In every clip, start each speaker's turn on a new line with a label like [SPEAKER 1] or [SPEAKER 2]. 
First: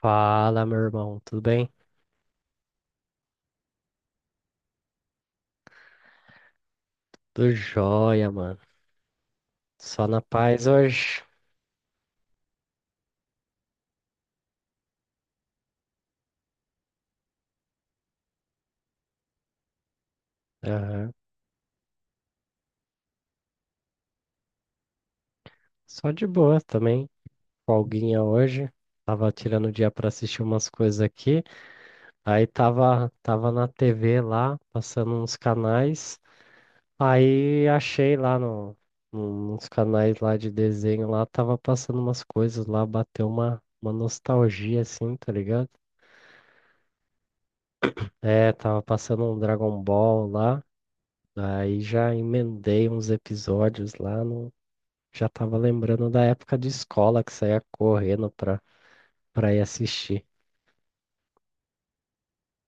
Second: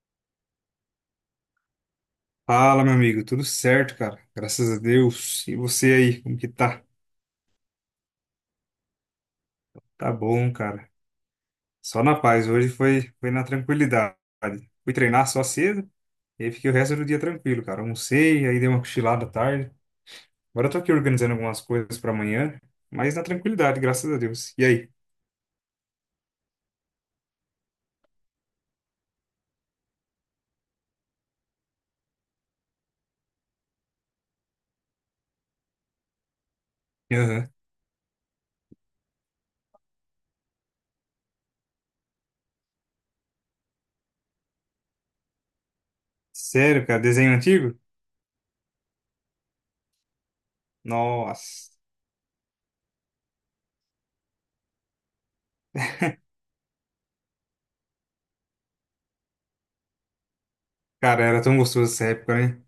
[SPEAKER 1] Fala, meu irmão, tudo bem?
[SPEAKER 2] Fala, meu amigo, tudo certo, cara? Graças a Deus. E você aí, como que tá?
[SPEAKER 1] Tudo jóia, mano. Só
[SPEAKER 2] Tá
[SPEAKER 1] na
[SPEAKER 2] bom,
[SPEAKER 1] paz
[SPEAKER 2] cara.
[SPEAKER 1] hoje.
[SPEAKER 2] Só na paz, hoje foi na tranquilidade. Fui treinar só cedo, e aí fiquei o resto do dia tranquilo, cara. Almocei, aí dei uma cochilada à tarde. Agora eu tô aqui
[SPEAKER 1] Aham.
[SPEAKER 2] organizando algumas coisas pra amanhã, mas na tranquilidade, graças a Deus. E aí?
[SPEAKER 1] Só de boa também. Folguinha hoje. Tava tirando o dia pra assistir umas coisas aqui. Aí tava na TV lá, passando uns canais.
[SPEAKER 2] Aham.
[SPEAKER 1] Aí achei lá nos canais lá de desenho lá, tava passando umas coisas lá, bateu uma nostalgia assim, tá ligado?
[SPEAKER 2] Sério, cara, desenho antigo?
[SPEAKER 1] É, tava passando um Dragon Ball lá.
[SPEAKER 2] Nossa,
[SPEAKER 1] Aí já emendei uns episódios lá no. Já tava lembrando da época de escola que saía correndo pra ir assistir.
[SPEAKER 2] cara, era tão gostoso essa época, né?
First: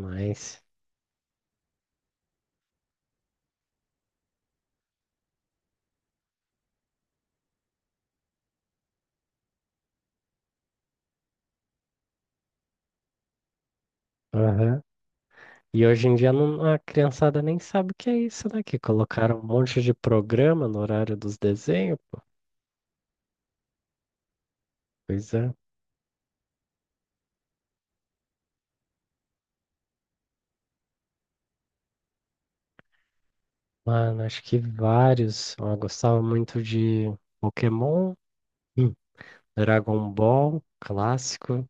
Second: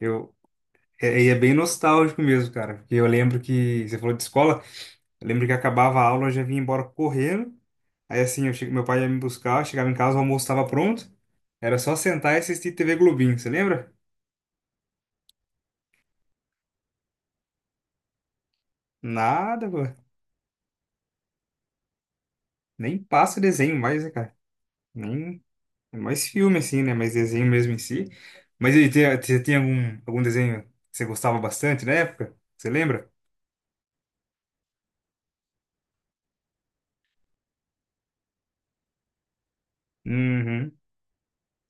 [SPEAKER 2] Eu, e é bem nostálgico mesmo, cara, porque eu lembro que você falou de escola. Eu lembro que acabava a aula, eu já vinha embora correndo. Aí assim, meu pai ia me buscar, eu chegava em casa, o almoço estava pronto. Era só sentar e assistir TV Globinho, você lembra?
[SPEAKER 1] Aham. E hoje em dia não- a criançada nem sabe o que é isso, né? Que colocaram um
[SPEAKER 2] Nada, pô.
[SPEAKER 1] monte de programa no horário dos desenhos.
[SPEAKER 2] Nem passa desenho mais, né, cara?
[SPEAKER 1] Pois
[SPEAKER 2] Nem...
[SPEAKER 1] é.
[SPEAKER 2] É mais filme, assim, né? Mais desenho mesmo em si. Mas e aí, você tem algum desenho que você gostava bastante na época? Você lembra?
[SPEAKER 1] Mano, acho que vários. Eu gostava muito de Pokémon, hum, Dragon Ball,
[SPEAKER 2] Uhum.
[SPEAKER 1] clássico,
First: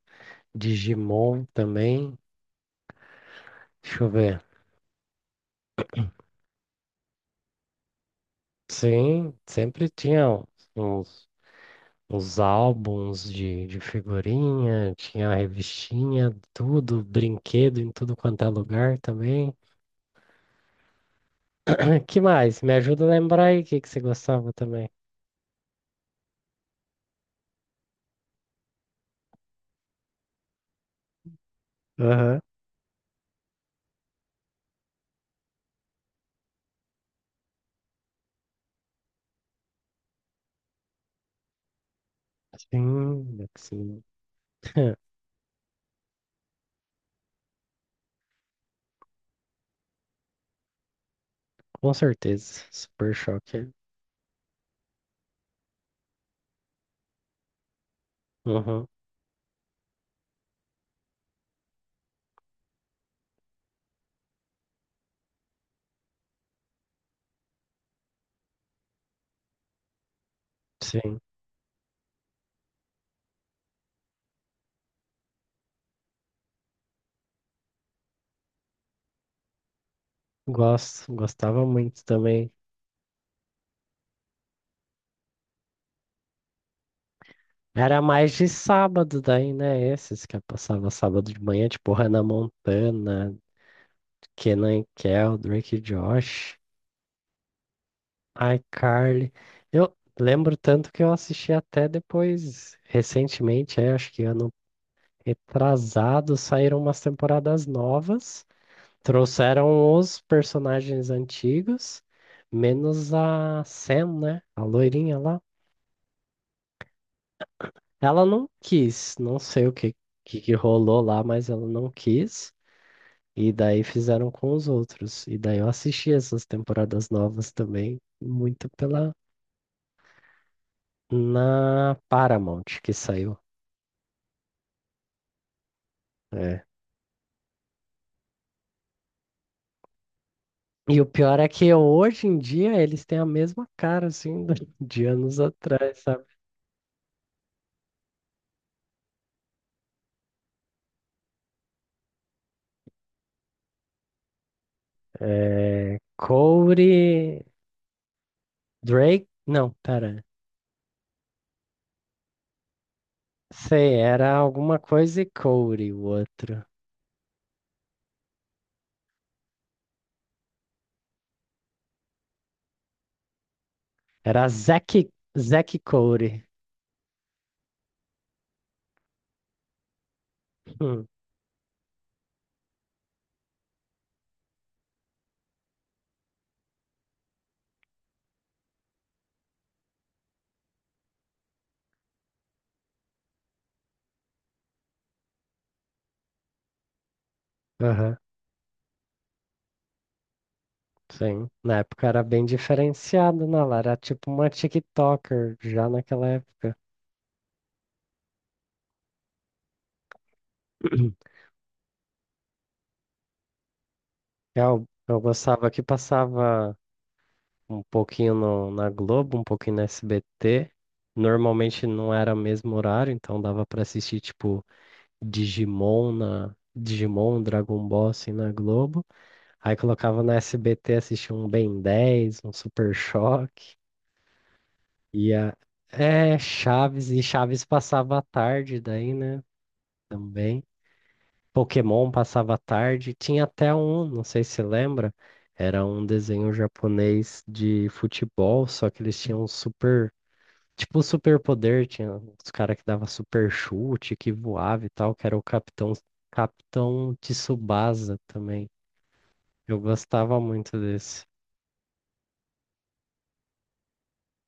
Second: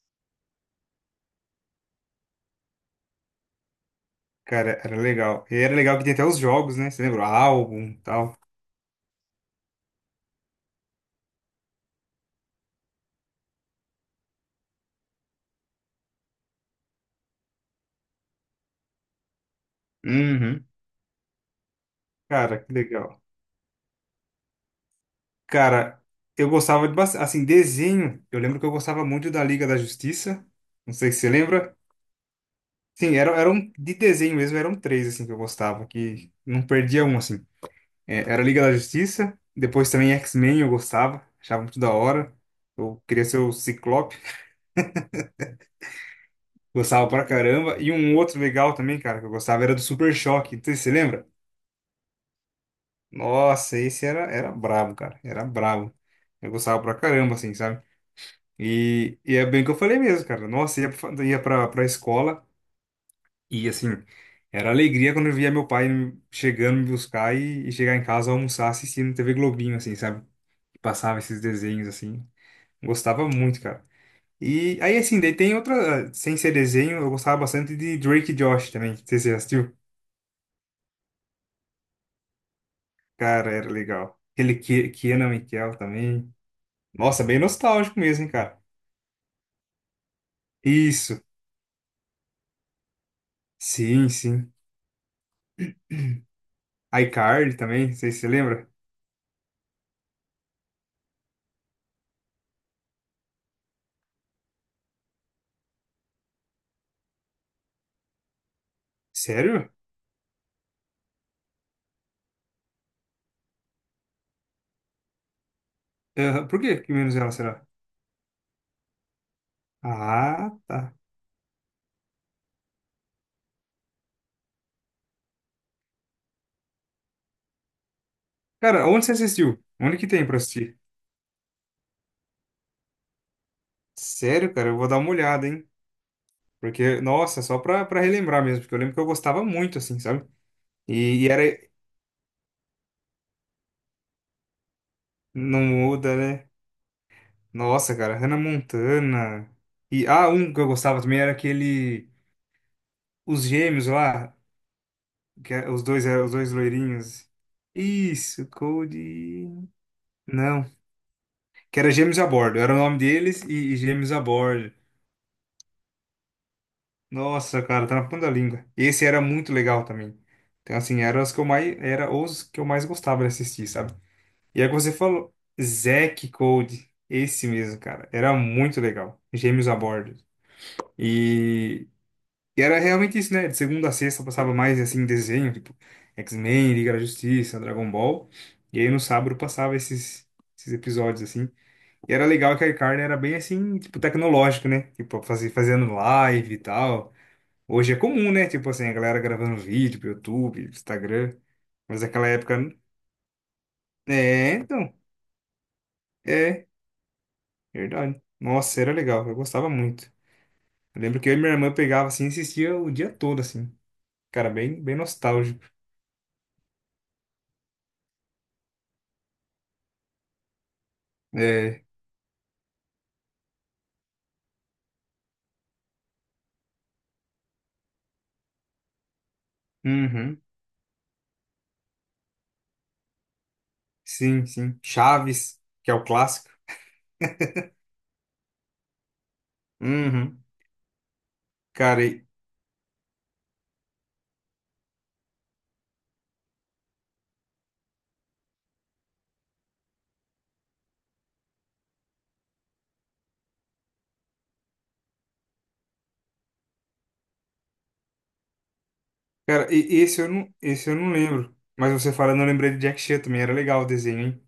[SPEAKER 1] Digimon também. Deixa eu ver.
[SPEAKER 2] Cara, era legal. E era legal que tinha até os jogos, né? Você lembra? O álbum e tal.
[SPEAKER 1] Sim, sempre tinha uns os álbuns de figurinha, tinha a revistinha, tudo, brinquedo em tudo quanto é lugar também.
[SPEAKER 2] Uhum.
[SPEAKER 1] Que mais?
[SPEAKER 2] Cara, que
[SPEAKER 1] Me ajuda a
[SPEAKER 2] legal.
[SPEAKER 1] lembrar aí o que que você gostava também.
[SPEAKER 2] Cara, eu gostava de bastante. Assim, desenho. Eu lembro que eu gostava muito da Liga da Justiça. Não sei se você lembra.
[SPEAKER 1] Aham.
[SPEAKER 2] Sim, era um, de desenho mesmo, eram três assim que eu gostava, que não perdia um assim. É, era Liga da Justiça, depois também X-Men eu gostava, achava muito da hora. Eu queria ser
[SPEAKER 1] Sim,
[SPEAKER 2] o
[SPEAKER 1] sim.
[SPEAKER 2] Ciclope, gostava pra caramba. E um outro legal também, cara, que eu gostava era do Super Choque. Não sei se você lembra?
[SPEAKER 1] Com certeza. Super choque.
[SPEAKER 2] Nossa, esse era brabo, cara. Era brabo. Eu gostava pra caramba, assim, sabe?
[SPEAKER 1] Uhum,
[SPEAKER 2] E é bem o que eu falei mesmo, cara. Nossa, ia, pra escola e, assim, era alegria quando eu via meu pai chegando me buscar e chegar em casa almoçar assistindo TV Globinho, assim, sabe? Passava
[SPEAKER 1] sim.
[SPEAKER 2] esses desenhos, assim. Gostava muito, cara. E aí, assim, daí tem outra, sem ser desenho, eu gostava bastante de Drake e Josh também. Não sei se você já assistiu.
[SPEAKER 1] Gosto, gostava muito também.
[SPEAKER 2] Cara, era legal. Aquele Kenan Michael também. Nossa, bem nostálgico
[SPEAKER 1] Era
[SPEAKER 2] mesmo, hein,
[SPEAKER 1] mais de
[SPEAKER 2] cara.
[SPEAKER 1] sábado daí, né? Esses que eu passava
[SPEAKER 2] Isso.
[SPEAKER 1] sábado de manhã, tipo Hannah Montana,
[SPEAKER 2] Sim, sim.
[SPEAKER 1] Kenan e Kel, Drake e Josh.
[SPEAKER 2] iCarly também, não sei se você lembra.
[SPEAKER 1] iCarly. Eu lembro tanto que eu assisti até depois, recentemente, é, acho que ano retrasado, saíram umas temporadas novas,
[SPEAKER 2] Sério?
[SPEAKER 1] trouxeram os personagens antigos, menos a Sam, né? A loirinha lá.
[SPEAKER 2] Aham. Por que que menos ela será?
[SPEAKER 1] Ela não quis, não sei o que, que
[SPEAKER 2] Ah, tá.
[SPEAKER 1] rolou lá, mas ela não quis. E daí fizeram com os outros. E daí eu assisti essas temporadas novas também, muito
[SPEAKER 2] Cara, onde você
[SPEAKER 1] pela
[SPEAKER 2] assistiu? Onde que tem pra assistir?
[SPEAKER 1] na Paramount que saiu.
[SPEAKER 2] Sério, cara, eu vou dar uma olhada, hein?
[SPEAKER 1] É.
[SPEAKER 2] Porque, nossa, só pra relembrar mesmo, porque eu lembro que eu gostava muito, assim, sabe?
[SPEAKER 1] E o
[SPEAKER 2] E
[SPEAKER 1] pior
[SPEAKER 2] era.
[SPEAKER 1] é que hoje em dia eles têm a mesma cara, assim, do- de anos
[SPEAKER 2] Não
[SPEAKER 1] atrás,
[SPEAKER 2] muda,
[SPEAKER 1] sabe?
[SPEAKER 2] né? Nossa, cara, Hannah Montana. E, ah, um que eu gostava também era aquele. Os gêmeos lá, os
[SPEAKER 1] É,
[SPEAKER 2] dois eram os dois loirinhos.
[SPEAKER 1] Corey,
[SPEAKER 2] Isso,
[SPEAKER 1] Drake,
[SPEAKER 2] Cody.
[SPEAKER 1] não, pera.
[SPEAKER 2] Não, que era Gêmeos a Bordo. Era o nome deles e
[SPEAKER 1] Sei,
[SPEAKER 2] Gêmeos a
[SPEAKER 1] era
[SPEAKER 2] Bordo.
[SPEAKER 1] alguma coisa e Corey, o outro.
[SPEAKER 2] Nossa, cara, tá na ponta da língua. Esse era muito legal também. Então, assim, era os que eu mais gostava de assistir, sabe?
[SPEAKER 1] Era
[SPEAKER 2] E aí que você
[SPEAKER 1] Zack,
[SPEAKER 2] falou,
[SPEAKER 1] Zack
[SPEAKER 2] Zack
[SPEAKER 1] Corey.
[SPEAKER 2] Code, esse mesmo, cara. Era muito legal. Gêmeos a bordo.
[SPEAKER 1] Hum,
[SPEAKER 2] E, e era realmente isso, né? De segunda a sexta passava mais, assim, desenho, tipo X-Men, Liga da Justiça, Dragon Ball. E aí no sábado passava esses episódios, assim. E era legal que a iCarly era bem, assim, tipo, tecnológico, né? Tipo, fazer fazendo live e tal. Hoje é
[SPEAKER 1] Aham,
[SPEAKER 2] comum, né? Tipo assim, a galera gravando vídeo pro YouTube, Instagram.
[SPEAKER 1] sim. Na
[SPEAKER 2] Mas
[SPEAKER 1] época era
[SPEAKER 2] naquela
[SPEAKER 1] bem
[SPEAKER 2] época.
[SPEAKER 1] diferenciado, né? Ela era tipo uma
[SPEAKER 2] É, então.
[SPEAKER 1] TikToker já naquela
[SPEAKER 2] É,
[SPEAKER 1] época.
[SPEAKER 2] verdade. Nossa, era legal. Eu gostava muito. Eu lembro que eu e minha irmã pegava assim e assistia o dia todo, assim. Cara, bem,
[SPEAKER 1] Eu,
[SPEAKER 2] bem
[SPEAKER 1] eu
[SPEAKER 2] nostálgico.
[SPEAKER 1] gostava que passava. Um pouquinho no- na Globo, um pouquinho na SBT.
[SPEAKER 2] É.
[SPEAKER 1] Normalmente não era o mesmo horário, então dava pra assistir tipo Digimon na Digimon, Dragon Ball assim na Globo. Aí colocava na
[SPEAKER 2] Uhum.
[SPEAKER 1] SBT assistia um Ben dez, um Super Choque.
[SPEAKER 2] Sim, sim.
[SPEAKER 1] E a...
[SPEAKER 2] Chaves, que é o
[SPEAKER 1] É,
[SPEAKER 2] clássico.
[SPEAKER 1] Chaves, e Chaves passava à tarde daí, né?
[SPEAKER 2] Uhum.
[SPEAKER 1] Também.
[SPEAKER 2] Cara,
[SPEAKER 1] Pokémon
[SPEAKER 2] e,
[SPEAKER 1] passava à tarde. Tinha até um, não sei se você lembra, era um desenho japonês de futebol, só que eles tinham um super tipo superpoder, tinha os caras que dava super chute, que voava e tal, que era o Capitão Tsubasa também.
[SPEAKER 2] cara,
[SPEAKER 1] Eu gostava muito
[SPEAKER 2] esse eu não
[SPEAKER 1] desse.
[SPEAKER 2] lembro. Mas você falando, eu lembrei de Jack Chan também. Era legal o desenho, hein?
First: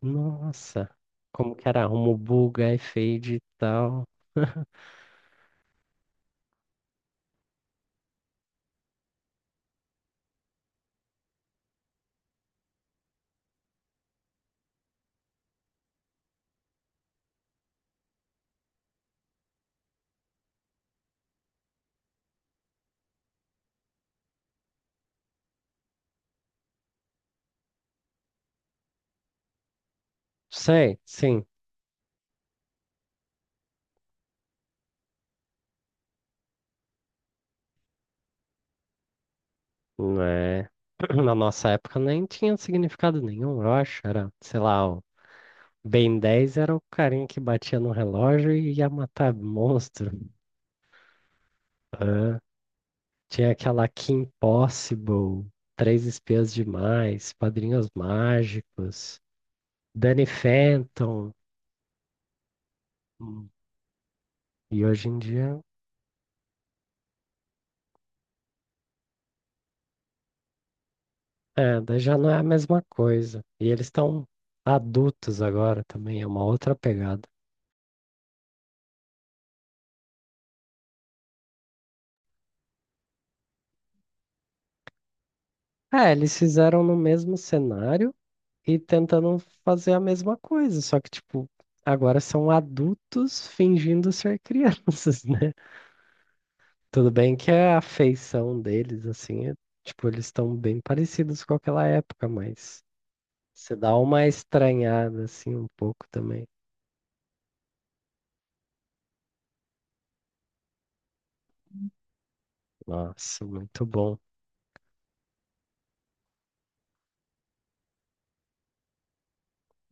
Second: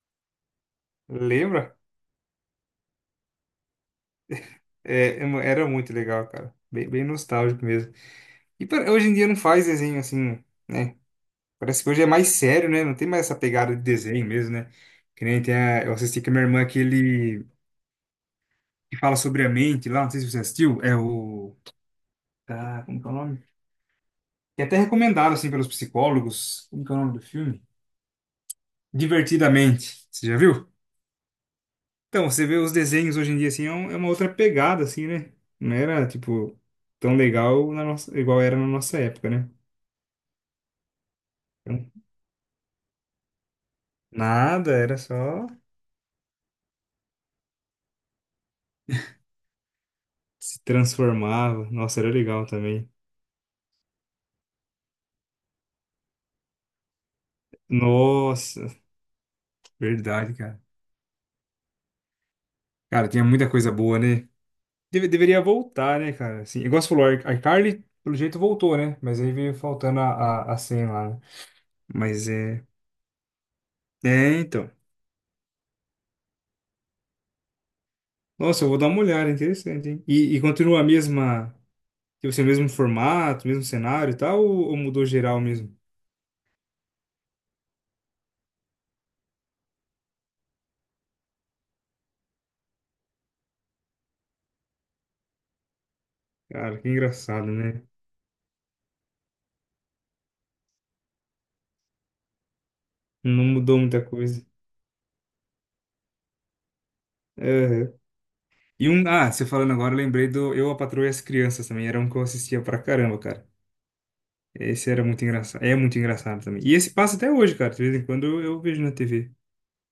[SPEAKER 1] Nossa, como que
[SPEAKER 2] Lembra?
[SPEAKER 1] era? Rumo buga e fade e tal.
[SPEAKER 2] É, era muito legal, cara. Bem, bem nostálgico mesmo. E hoje em dia não faz desenho assim, né? Parece que hoje é mais sério, né? Não tem mais essa pegada de desenho mesmo, né? Que nem tem a, eu assisti com a minha irmã aquele que fala sobre a mente lá, não sei se você assistiu, é o... Tá, como que é o nome? Que é até recomendado, assim, pelos psicólogos. Como que é o nome do filme? Divertidamente. Você já viu?
[SPEAKER 1] Sei, sim.
[SPEAKER 2] Então, você vê os desenhos hoje em dia, assim, é uma outra pegada, assim, né? Não era, tipo, tão legal na nossa, igual era na nossa época, né?
[SPEAKER 1] Não é- Na nossa
[SPEAKER 2] Então,
[SPEAKER 1] época nem tinha significado nenhum, eu acho. Era, sei
[SPEAKER 2] nada,
[SPEAKER 1] lá,
[SPEAKER 2] era
[SPEAKER 1] o
[SPEAKER 2] só.
[SPEAKER 1] Ben 10 era o carinha que batia no relógio e ia matar monstro.
[SPEAKER 2] Se transformava. Nossa, era
[SPEAKER 1] Ah.
[SPEAKER 2] legal também.
[SPEAKER 1] Tinha aquela Kim Possible, Três Espiãs Demais, Padrinhos
[SPEAKER 2] Nossa,
[SPEAKER 1] Mágicos, Danny
[SPEAKER 2] verdade, cara.
[SPEAKER 1] Phantom.
[SPEAKER 2] Cara, tinha
[SPEAKER 1] Hum.
[SPEAKER 2] muita coisa boa, né?
[SPEAKER 1] E hoje em
[SPEAKER 2] Deveria
[SPEAKER 1] dia,
[SPEAKER 2] voltar, né, cara? Assim, igual você falou, a iCarly, pelo jeito, voltou, né? Mas aí veio faltando a senha lá, né?
[SPEAKER 1] é, daí já
[SPEAKER 2] Mas
[SPEAKER 1] não é a
[SPEAKER 2] é.
[SPEAKER 1] mesma coisa. E eles estão
[SPEAKER 2] É, então.
[SPEAKER 1] adultos agora também, é uma outra pegada.
[SPEAKER 2] Nossa, eu vou dar uma olhada, interessante, hein? E continua a mesma. Tipo assim, o mesmo formato, o mesmo cenário e tal, ou mudou geral mesmo?
[SPEAKER 1] É, eles fizeram no mesmo cenário e tentando fazer a mesma coisa, só que, tipo, agora são adultos fingindo ser crianças, né?
[SPEAKER 2] Cara, que
[SPEAKER 1] Tudo bem
[SPEAKER 2] engraçado,
[SPEAKER 1] que a
[SPEAKER 2] né?
[SPEAKER 1] feição deles, assim, é- tipo, eles estão bem parecidos com aquela época, mas
[SPEAKER 2] Não
[SPEAKER 1] você
[SPEAKER 2] mudou
[SPEAKER 1] dá
[SPEAKER 2] muita
[SPEAKER 1] uma
[SPEAKER 2] coisa.
[SPEAKER 1] estranhada, assim, um pouco também.
[SPEAKER 2] É, e um, ah, você falando agora, eu lembrei do Eu, a Patroa e as Crianças também. Era um que eu assistia pra caramba,
[SPEAKER 1] Nossa,
[SPEAKER 2] cara.
[SPEAKER 1] muito bom.
[SPEAKER 2] Esse era muito engraçado. É muito engraçado também. E esse passa até hoje, cara. De vez em quando eu vejo na TV.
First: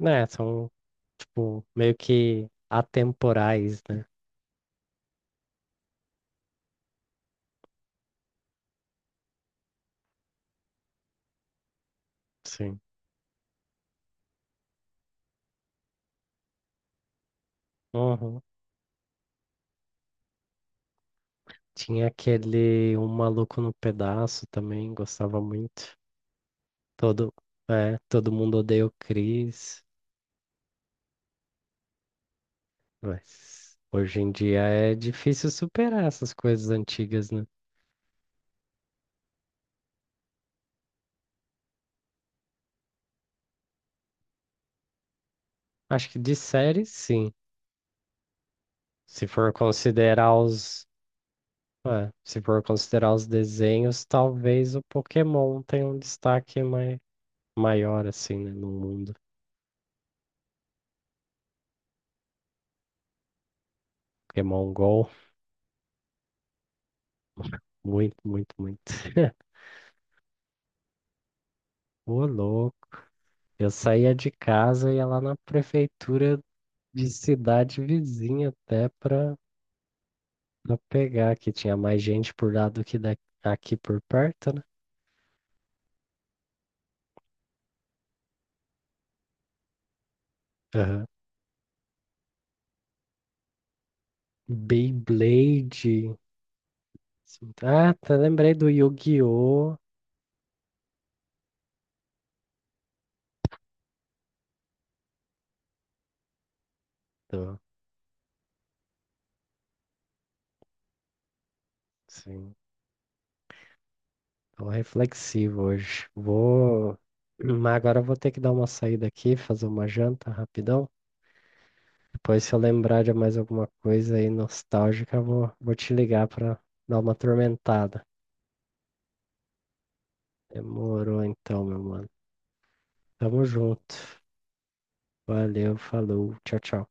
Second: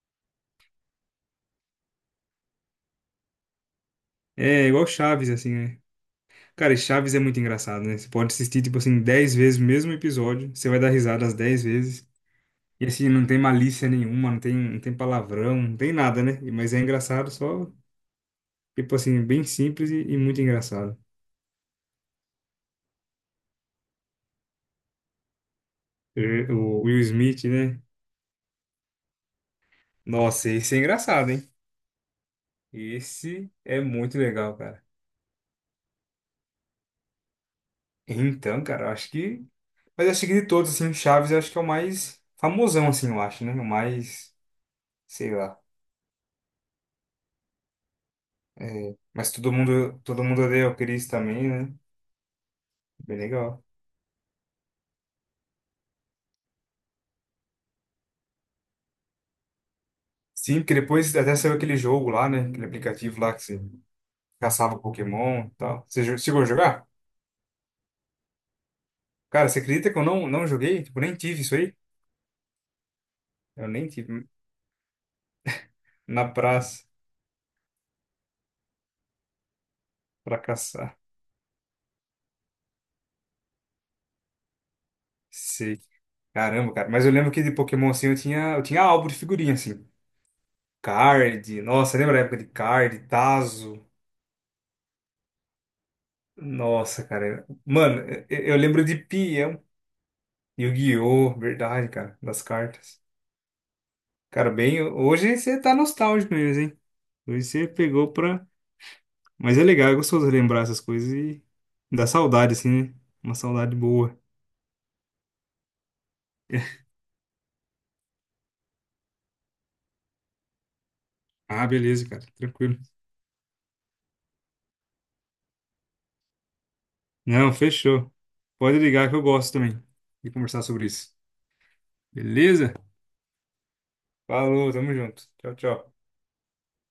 [SPEAKER 1] Né, são, tipo, meio que atemporais, né?
[SPEAKER 2] É igual Chaves, assim, né? Cara, e Chaves é muito engraçado, né? Você pode assistir, tipo assim, dez vezes o mesmo episódio. Você vai dar risada as 10 vezes.
[SPEAKER 1] Sim.
[SPEAKER 2] E assim, não tem malícia nenhuma, não tem palavrão, não tem nada, né? E- mas é engraçado só,
[SPEAKER 1] Uhum.
[SPEAKER 2] tipo assim, bem simples e muito engraçado.
[SPEAKER 1] Tinha aquele Um Maluco no Pedaço também, gostava muito.
[SPEAKER 2] Eh, o Will
[SPEAKER 1] Todo,
[SPEAKER 2] Smith, né?
[SPEAKER 1] todo mundo odeia o Chris,
[SPEAKER 2] Nossa, esse é engraçado, hein. Esse
[SPEAKER 1] mas
[SPEAKER 2] é muito
[SPEAKER 1] hoje em
[SPEAKER 2] legal,
[SPEAKER 1] dia
[SPEAKER 2] cara.
[SPEAKER 1] é difícil superar essas coisas antigas, né?
[SPEAKER 2] Então, cara, eu acho que. Mas eu acho que de todos, assim, Chaves eu acho que é o mais famosão, assim, eu acho, né? O mais. Sei lá.
[SPEAKER 1] Acho que de série, sim.
[SPEAKER 2] É,
[SPEAKER 1] Se
[SPEAKER 2] mas
[SPEAKER 1] for
[SPEAKER 2] todo
[SPEAKER 1] considerar
[SPEAKER 2] mundo odeia o Chris também, né? Bem
[SPEAKER 1] os
[SPEAKER 2] legal.
[SPEAKER 1] desenhos, talvez o Pokémon tenha um destaque maior, assim, né, no mundo.
[SPEAKER 2] Sim, porque depois até saiu aquele jogo lá, né? Aquele aplicativo lá que você
[SPEAKER 1] Pokémon
[SPEAKER 2] caçava
[SPEAKER 1] Go,
[SPEAKER 2] Pokémon e tal. Chegou a jogar?
[SPEAKER 1] muito, muito, muito.
[SPEAKER 2] Cara, você acredita que eu não joguei? Tipo, nem tive isso aí?
[SPEAKER 1] Ô, louco.
[SPEAKER 2] Eu
[SPEAKER 1] Eu
[SPEAKER 2] nem tive.
[SPEAKER 1] saía de casa e ia lá na
[SPEAKER 2] Na
[SPEAKER 1] prefeitura
[SPEAKER 2] praça,
[SPEAKER 1] de cidade vizinha até
[SPEAKER 2] pra
[SPEAKER 1] pra
[SPEAKER 2] caçar.
[SPEAKER 1] pegar, que tinha mais gente por lá do que da, aqui por perto, né?
[SPEAKER 2] Sei. Caramba, cara. Mas eu lembro que de Pokémon, assim, eu tinha álbum de figurinha, assim.
[SPEAKER 1] Aham.
[SPEAKER 2] Card, nossa, lembra a época de Card, Tazo?
[SPEAKER 1] Beyblade.
[SPEAKER 2] Nossa, cara.
[SPEAKER 1] Assim, ah,
[SPEAKER 2] Mano,
[SPEAKER 1] tá, lembrei
[SPEAKER 2] eu
[SPEAKER 1] do
[SPEAKER 2] lembro de Pião,
[SPEAKER 1] Yu-Gi-Oh!
[SPEAKER 2] Yu-Gi-Oh! Verdade, cara, das cartas. Cara, bem, hoje você tá nostálgico mesmo, hein? Hoje
[SPEAKER 1] Tô,
[SPEAKER 2] você pegou pra. Mas é legal, é gostoso lembrar essas coisas e dá saudade,
[SPEAKER 1] sim.
[SPEAKER 2] assim, né? Uma saudade boa.
[SPEAKER 1] Tô reflexivo hoje. Vou. Mas agora eu vou ter que dar uma saída aqui, fazer uma janta rapidão.
[SPEAKER 2] Ah, beleza, cara,
[SPEAKER 1] Depois, se eu
[SPEAKER 2] tranquilo.
[SPEAKER 1] lembrar de mais alguma coisa aí nostálgica, eu vou te ligar pra dar uma
[SPEAKER 2] Não,
[SPEAKER 1] atormentada.
[SPEAKER 2] fechou. Pode ligar que eu gosto também de conversar sobre isso.
[SPEAKER 1] Demorou então, meu mano.
[SPEAKER 2] Beleza?
[SPEAKER 1] Tamo junto.
[SPEAKER 2] Falou, tamo junto. Tchau,
[SPEAKER 1] Valeu,
[SPEAKER 2] tchau.
[SPEAKER 1] falou. Tchau, tchau.